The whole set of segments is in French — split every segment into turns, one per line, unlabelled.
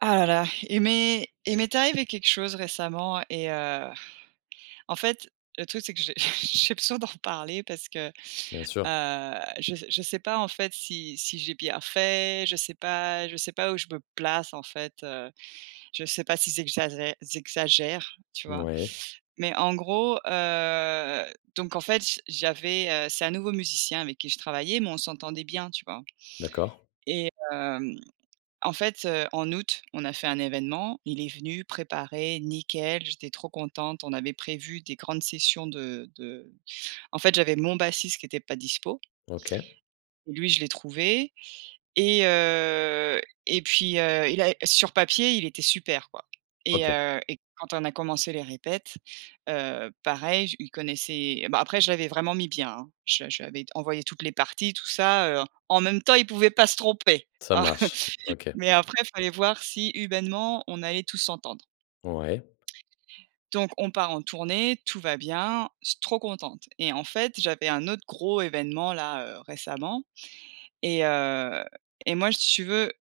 Ah là là. Il m'est il m'est arrivé quelque chose récemment et heu, en fait, le truc c'est que j'ai j'ai besoin d'en reparler parce que, heu,
Bien sûr.
je s je sais pas, en fait, si si j'ai bien fait, je sais pas je sais pas où je me place en fait, heu, je sais pas si j'exagère j'exagère, tu vois?
Ouais.
Mais en gros, heu, donc, en fait, j j'avais, heu, c'est un nouveau musicien avec qui je travaillais mais on s'entendait bien, tu vois?
D'accord.
et hem, en fait, heu, en août, on a fait un évènement, il est venu préparer, nickel, j'étais trop contente, on avait prévu des grandes sessions de de en fait, j'avais mon bassiste qui était pas dispo.
OK.
Lui, je l'ai trouvé et heu, et puis, heu, il a sur papier, il était super, quoi et
OK.
heu, et quand on a commencé les répètes, heu, pareil, je il connaissait bah, après je l'avais vraiment mis bien, hein, je lui je lui avais envoyé toutes les parties tout ça, heu, en même temps, il pouvait pas se tromper,
Ça
hein!
marche, OK.
Mais après fallait voir si humainement on allait tous s'entendre.
Ouais.
Donc on part en tournée, tout va bien, je suis trop contente et en fait, j'avais un autre gros évènement là, heu, récemment et heu et moi, si tu veux,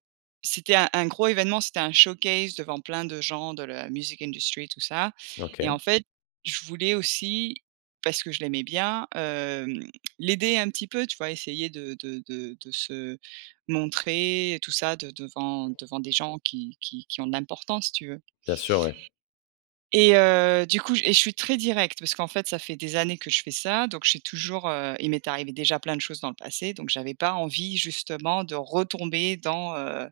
c'était un un gros évènement, c'était un showcase devant plein de gens de la music industry, tout ça et
OK.
en fait, je voulais aussi, parce que je l'aimais bien, hem, l'aider un petit peu, tu vois? Essayer de de de de se montrer et tout ça de devant devant des gens qui qui qui ont de l'importance si tu veux.
Bien sûr, oui.
Et heu, du coup et je suis très directe parce qu'en fait, ça fait des années que je fais ça donc j'ai toujours, heu, il m'est arrivé déjà plein de choses dans le passé donc j'avais pas envie justement de retomber dans, heu,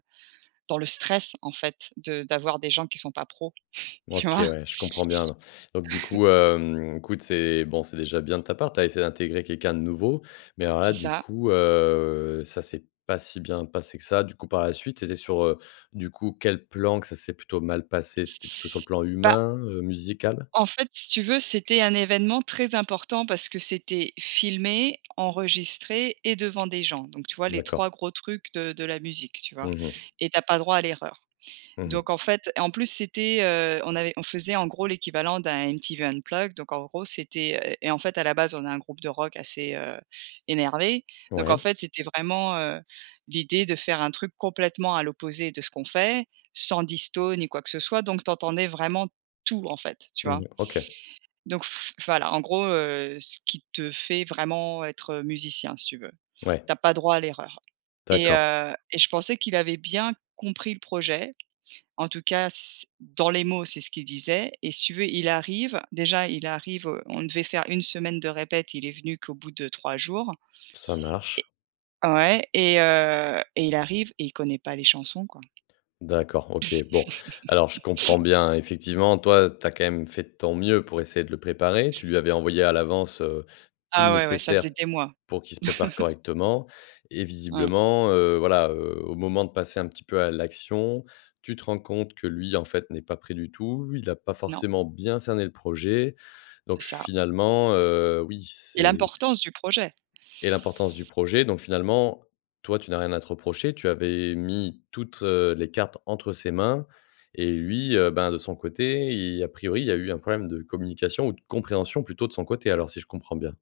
dans le stress en fait de d'avoir des gens qui sont pas pro, tu
OK,
vois?
ouais, je comprends bien, non. Donc du coup, hem, écoute, c'est, bon, c'est déjà bien de ta part, tu as essayé d'intégrer quelqu'un de nouveau mais alors là,
C'est
du
ça.
coup, heu, ça c'est pas si bien passé que ça du coup, par la suite, c'était sur, heu, du coup, quel plan que ça s'est plutôt mal passé? C'était plutôt sur le plan
Bah
humain, heu, musical?
en fait, si tu veux, c'était un évènement très important parce que c'était filmé, enregistré et devant des gens donc tu vois les 3
D'accord.
gros trucs de de la musique, tu vois?
Mmh mh.
Et tu as pas droit à l'erreur
Mmh mh.
donc, en fait et en plus, c'était, heu, on avait on faisait en gros l'équivalent d'un MTV Unplugged donc, en gros, c'était, heu, et en fait à la base on a un groupe de rock assez, heu, énervé donc en
Ouais.
fait c'était vraiment, heu, l'idée de faire un truc complètement à l'opposé de ce qu'on fait, sans disto ni quoi que ce soit donc tu entendais vraiment tout en fait, tu
Mmh
vois?
mh. OK.
Donc f voilà, en gros, heu, ce qui te fait vraiment être musicien si tu veux,
Ouais.
tu as pas droit à l'erreur et
D'accord.
heu, et je pensais qu'il avait bien compris le projet en tout cas c dans les mots, c'est ce qu'il disait et si tu veux, il arrive, déjà il arrive, heu, on devait faire une semaine de répètes, il est venu qu'au bout de 3 jours.
Ça
Et
marche.
ouais et heu, et il arrive et il connaît pas les chansons, quoi!
D'accord, OK, bon. Alors je comprends bien effectivement, toi, tu as quand même fait de ton mieux pour essayer de le préparer. Tu lui avais envoyé à l'avance, heu, tout le
Ah ouais, ouais, ça faisait
nécessaire
des mois.
pour qu'il se prépare correctement et
Ouais.
visiblement, heu, voilà, heu, au moment de passer un petit peu à l'action, tu te rends compte que lui, en fait, n'est pas prêt du tout, il a pas
Non.
forcément bien cerné le projet donc
C'est ça.
finalement, heu, oui,
Et
c'est
l'importance du projet!
Et l'importance du projet donc finalement, toi, tu n'as rien à te reprocher, tu avais mis toutes les cartes entre ses mains et lui, heu, ben de son côté, il a priori, il y a eu un problème de communication ou de compréhension plutôt de son côté alors si je comprends bien?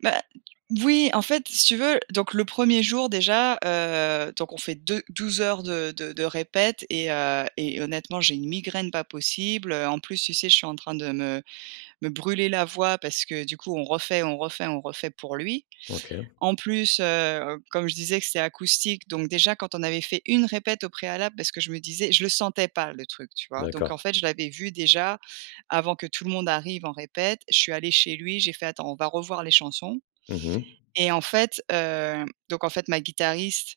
Bah, d voui en fait si tu veux donc le 1er jour déjà, heu, donc on fait deux douze heures de de de répète et heu et honnêtement j'ai une migraine pas possible, heu. En plus, tu sais? Je suis en train de me me brûler la voix parce que du coup on refait on refait on refait pour lui.
OK.
En plus, heu, comme je disais que c'était acoustique, donc déjà quand on avait fait 1 répète au préalable parce que je me disais je le sentais pas le truc, tu vois? Donc en
D'accord.
fait je l'avais vu déjà, avant que tout le monde arrive en répète, je suis allée chez lui, j'ai fait: «Attends on va revoir les chansons»
Mmh mh.
et en fait, hem donc en fait ma guitariste,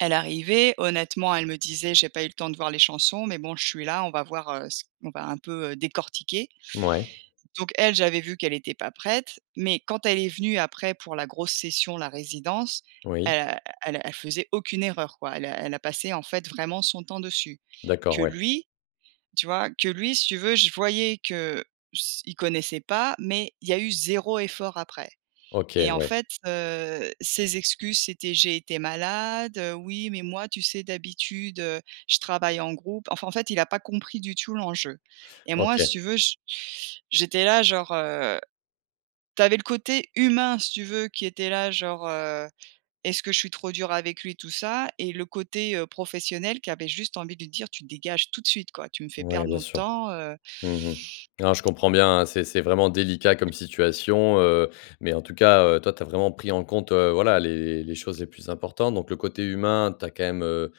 elle arrivait. Honnêtement elle me disait: «J'ai pas eu le temps de voir les chansons, mais bon je suis là on va voir, heu, c on va un peu, heu, décortiquer».
Mouais
Donc elle j'avais vu qu'elle était pas prête, mais quand elle est venue après pour la grosse session, la résidence.
Oui.
Elle a elle a elle faisait aucune erreur quoi. Elle a elle a passé en fait vraiment son temps dessus.
D'accord,
Que
ouais.
lui tu vois? Que lui si tu veux je voyais que s il connaissait pas, mais il y a eu 0 effort après
OK,
et en
ouais.
fait, heu, ses excuses c'était: «J'ai été malade, heu, oui mais moi tu sais? D'habitude, heu, je travaille en groupe». Enfin en fait il a pas compris du tout l'enjeu et moi si
OK.
tu veux j j'étais là genre, heu, tu avais le côté humain si tu veux qui était là genre, heu: «Est-ce que je suis trop dure avec lui?» et tout ça et le côté, heu, professionnel qui avait juste envie de lui dire: «Tu dégages tout de suite quoi. Tu me fais
Ouais,
perdre
bien
nos
sûr.
temps, heu».
Mmh mh. Non je comprends bien, hein. C'est c'est vraiment délicat comme situation, heu, mais en tout cas, heu, toi, tu as vraiment pris en compte, heu, voilà les les choses les plus importantes donc le côté humain, tu as quand même, heu,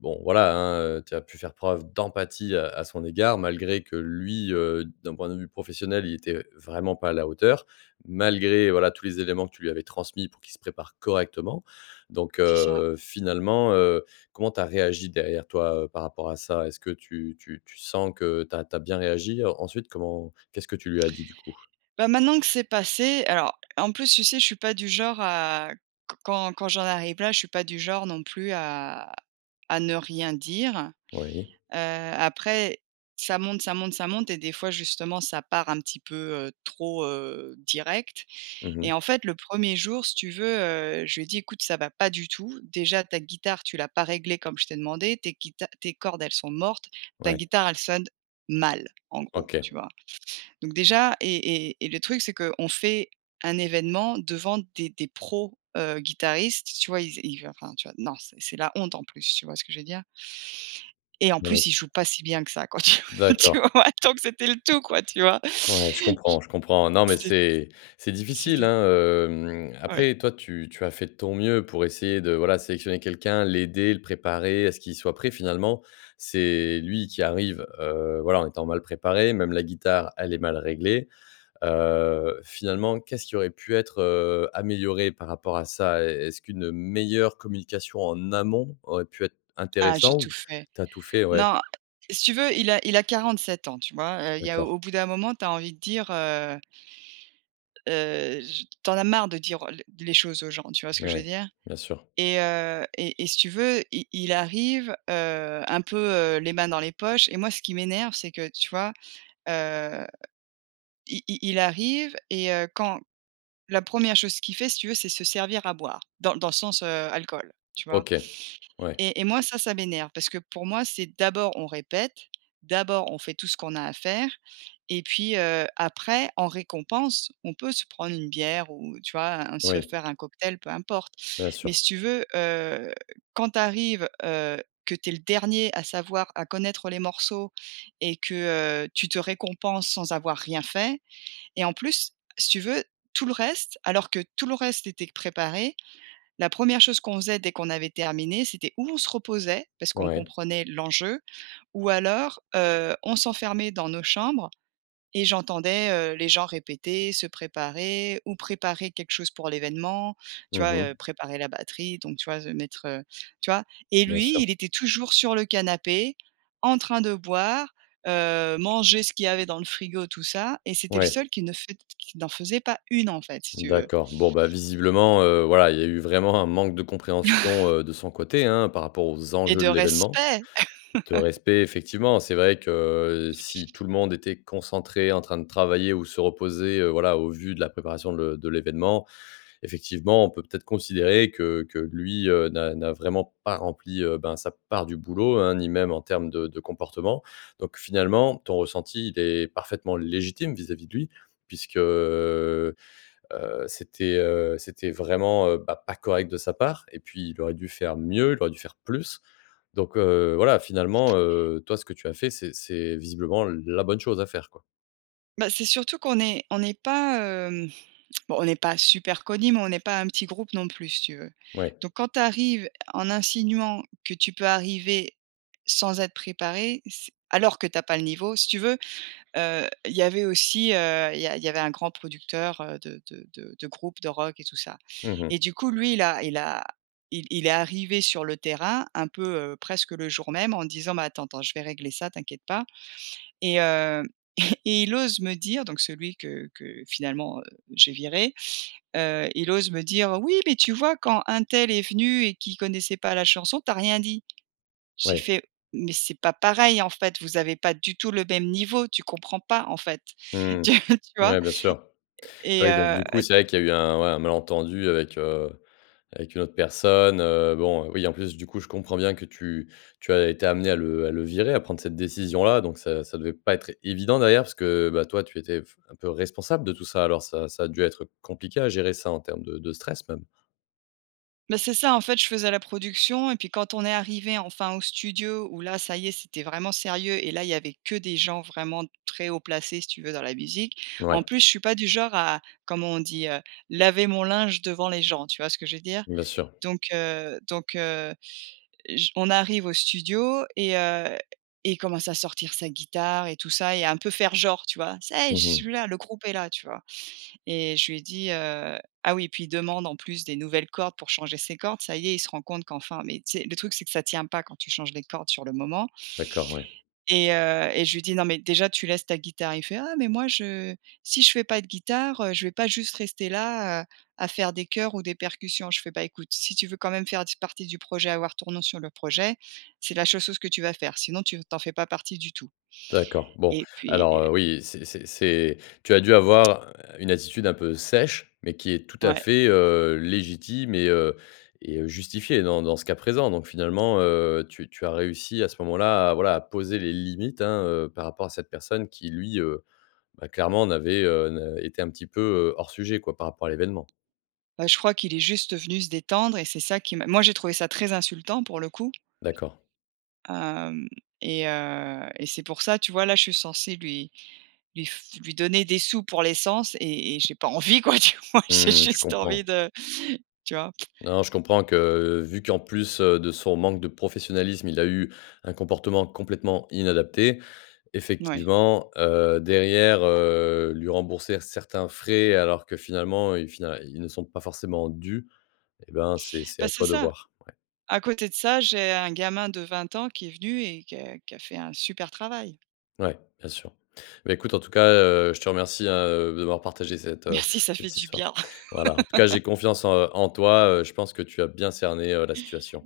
bon voilà, hein, heu, tu as pu faire preuve d'empathie, heu, à son égard. Malgré que lui, heu, d'un point de vue professionnel, il était vraiment pas à la hauteur, malgré voilà, tous les éléments que tu lui avais transmis pour qu'il se prépare correctement donc,
C'est ça.
heu, finalement, heu. Comment tu as réagi derrière toi, heu, par rapport à ça? Est-ce que tu tu tu sens que tu as tu as bien réagi? Ensuite comment, qu'est-ce que tu lui as dit du coup?
Bah, maintenant que c'est passé alors en plus tu sais? Je suis pas du genre à q quand quand j'en arrive là je suis pas du genre non plus à à ne rien dire.
Oui.
Heu, après ça monte ça monte ça monte et des fois justement ça part un petit peu, heu, trop, heu, direct
Mmh
et
mh.
en fait le 1er jour si tu veux, heu, je lui ai dis: «Écoute ça va pas du tout, déjà ta guitare tu l'as pas réglée comme je t'ai demandé. Tu es guita tes cordes elles sont mortes, ta
Ouais.
guitare elle sonne mal». En gros,
OK.
tu vois? Donc déjà et et et le truc c'est qu'on fait un évènement devant des des pros, heu, guitaristes tu vois? Il z il va enfin tu vois? Non c'est c'est la honte en plus, tu vois ce que je veux dire? Et en
Non mais
plus il
s
joue pas si bien que ça quoi, tu-tu
D'accord.
vois? Donc c'était le tout quoi, tu vois?
Ouais, je comprends, je comprends. Non mais
J c'ét c
c'est c'est difficile,
c'était
hein, hem,
Ouais.
après toi tu tu as fait de ton mieux, pour essayer de voilà, sélectionner quelqu'un, l'aider, le préparer à ce qu'il soit prêt finalement. C'est lui qui arrive, heu, voilà, en étant mal préparé, même la guitare, elle est mal réglée. Heu, finalement, qu'est-ce qui aurait pu être, heu, amélioré par rapport à ça? Est est-ce qu'une, heu, meilleure communication en amont aurait pu être
Ah j'ai
intéressant,
tout
ou
fait.
tu as tout fait, ouais.
Non, si tu veux il a il a 47 ans, tu vois? Heu, il y a
D'accord.
au bout d'un moment tu as envie de dire, heu heu, j tu en as marre de dire, heu, l les choses aux gens, tu vois ce que
Beh,
je veux
ouais.
dire?
Bien sûr.
Et heu et et si tu veux, i il arrive, heu, un peu, heu, les mains dans les poches et moi ce qui m'énerve c'est que, tu vois? Heu, i i il arrive et heu, quand la 1re chose qu'il fait si tu veux c'est se servir à boire. Dans l dans le sens, heu, alcool, tu vois?
OK, ouais.
Et et moi ça ça m'énerve, parce que pour moi c'est d'abord on répète, d'abord on fait tout ce qu'on a à faire et puis, heu, après en récompense, on peut se prendre une bière ou tu vois? Un se
Oui.
faire un cocktail peu importe
Bien
mais
sûr.
si tu veux, heu, quand tu arrives, heu, que tu es le dernier à savoir, à connaître, heu, les morceaux et que, heu, tu te récompenses sans avoir rien fait et en plus si tu veux tout le reste, alors que tout le reste c'était q préparé, la 1re chose qu'on faisait dès qu'on avait terminé, c'était ou on se reposait parce qu'on
Ouais.
comprenait l'enjeu, ou alors, heu, on s'enfermait dans nos chambres et j'entendais, heu, les gens répéter, se préparer, ou préparer quelque chose pour l'évènement, tu
Mmh
vois?
mh.
Heu, préparer la batterie donc tu vois? S mettre, heu, tu vois? Et
Bien
lui
sûr.
il était toujours sur le canapé en train de boire, heu, manger ce qu'il y avait dans le frigo tout ça et c'était le
Ouais.
seul qui ne faite qui n'en faisait pas une en fait si tu veux.
D'accord. Bon, bah, visiblement, heu, voilà, il y a eu vraiment un manque de compréhension, heu, de son côté, hein, par rapport aux
Et
enjeux
de
de l'événement.
respect.
De respect effectivement. C'est vrai que, heu, si tout le monde était concentré, en train de travailler ou se reposer. Heu, voilà, au vu de la préparation le de l'événement, effectivement, on peut peut-être considérer que que lui, heu, n'a n'a vraiment pas rempli, heu, ben sa part du boulot, hein. Ni même en termes de de comportement donc finalement ton ressenti, il est parfaitement légitime vis-à-vis de lui, puisque, heu, c'était, heu, c'était vraiment, heu, bah, pas correct de sa part et puis il aurait dû faire mieux, il aurait dû faire plus donc, heu, voilà finalement, heu, toi ce que tu as fait, c'est c'est visiblement, la bonne chose à faire quoi.
Bah, c'est surtout qu'on est on est pas hem, bon, on est pas super connus mais on est pas un petit groupe non plus si tu veux.
Ouais.
Donc quand tu arrives en insinuant que tu peux arriver, sans être préparé c'est alors que tu as pas le niveau, si tu veux, heu, il y avait aussi heu, il y a il y avait un grand producteur, heu, de de de de groupe de rock et tout ça.
Mmh mh.
Et du coup lui il a il a il il est arrivé sur le terrain un peu, heu, presque le jour même, en disant: «Mais attends, attends, je vais régler ça, t'inquiète pas» et hem, et il ose me dire donc celui que que finalement, heu, j'ai viré. Heu, il ose me dire: «Oui mais tu vois, quand untel est venu et qui connaissait pas la chanson tu as rien dit». J'ai
Ouais.
fait: «Mais c'est pas pareil, en fait, vous avez pas du tout le même niveau tu comprends pas en fait».
Mmh
Tu tu
mh.
vois?
Ouais, bien sûr.
Et et
Ouais, donc
heu
du coup, c'est vrai qu'il y a eu un, ouais, un malentendu avec, heu, avec une autre personne, heu, bon, oui, en plus du coup, je comprends bien que tu tu as été amenée à le à le virer, à prendre cette décision-là. Donc ça ça devait pas être évident d'ailleurs, parce que bah, toi tu étais f un peu responsable de tout ça, alors ça ça a dû être compliqué à gérer ça en terme de de stress même.
Mais c'est ça, en fait, je faisais la production, et puis quand on est arrivés enfin au studio où là, ça y est, c'était vraiment sérieux et là, il y avait que des gens vraiment très haut placés, si tu veux, dans la musique. En
Ouais.
plus, je suis pas du genre à comment on dit, heu? Laver mon linge devant les gens, tu vois ce que je veux dire?
Bien sûr.
Donc heu donc heu, j on arrive au studio et heu, et il commence à sortir sa guitare et tout ça, et un peu faire genre, tu vois? Ça y est,
Mmh
je
mh.
suis là! Le groupe est là, tu vois? Et je lui ai dit, heu ah oui, et puis, il demande en plus, des nouvelles cordes pour changer ses cordes. Ça y est, il se rend compte qu’enfin, mais tu sais, le truc, c'est que ça tient pas quand tu changes les cordes sur le moment
D'accord, ouais.
et heu, et je lui dit: «Non, mais déjà, tu laisses ta guitare». Il fait: «Ah mais moi, je si je fais pas de guitare, heu, je vais pas juste rester là, heu, à faire de choeurs ou des percussions». Je fais: «Bah, écoute, si tu veux quand même faire d partie du projet, avoir ton nom sur le projet, c’est la seule chose que tu vas faire sinon tu n tu en fais pas partie du tout»
D'accord, bon!
et puis
Alors, heu,
heu
oui, c'est c'est c’est tu as dû avoir une attitude un peu sèche, mais qui est tout à
Ouais.
fait, heu, légitime et heu et heu, justifiée dans dans ce cas présent. Donc finalement, heu, tu tu as réussi, à ce moment-là, à, voilà, à poser les limites, hein, heu, par rapport à cette personne qui, lui, heu, bah, clairement n'avait, heu, n'a était un petit peu, heu, hors sujet, quoi, par rapport à l'événement.
Bah, je crois qu'il est juste venu se détendre et c'est ça qui m moi j'ai trouvé ça très insultant, pour le coup!
D'accord.
Hem et heu et c'est pour ça, tu vois, là, je suis censée lui lui f lui donner des sous pour l'essence, et et j'ai pas envie, quoi, tu vois? J'ai
Mmh mh, je
juste envie
comprends.
de, tu vois?
Non, je comprends que, vu qu'en plus, heu, de son manque de professionnalisme, il a eu un comportement complètement inadapté,
Ouais.
effectivement, heu, derrière, heu, lui rembourser certains frais alors que finalement, heu, fina ils ne sont pas forcément dûs. Et ben, c'est c'est
Ben,
à
c'est
toi de
ça!
voir, ouais.
À côté de ça, j'ai un gamin de 20 ans qui est venu et que qui a fait un super travail.
Ouais, bien sûr! Bah, écoute, en tout cas, heu, je te remercie, hein, heu, d'avoir partagé cette, heu
Merci, ça fait
cette
du
histoire.
bien!
Voilà! En tout cas, j'ai confiance en, heu, en toi, heu, je pense que tu as bien cerné, heu, la situation.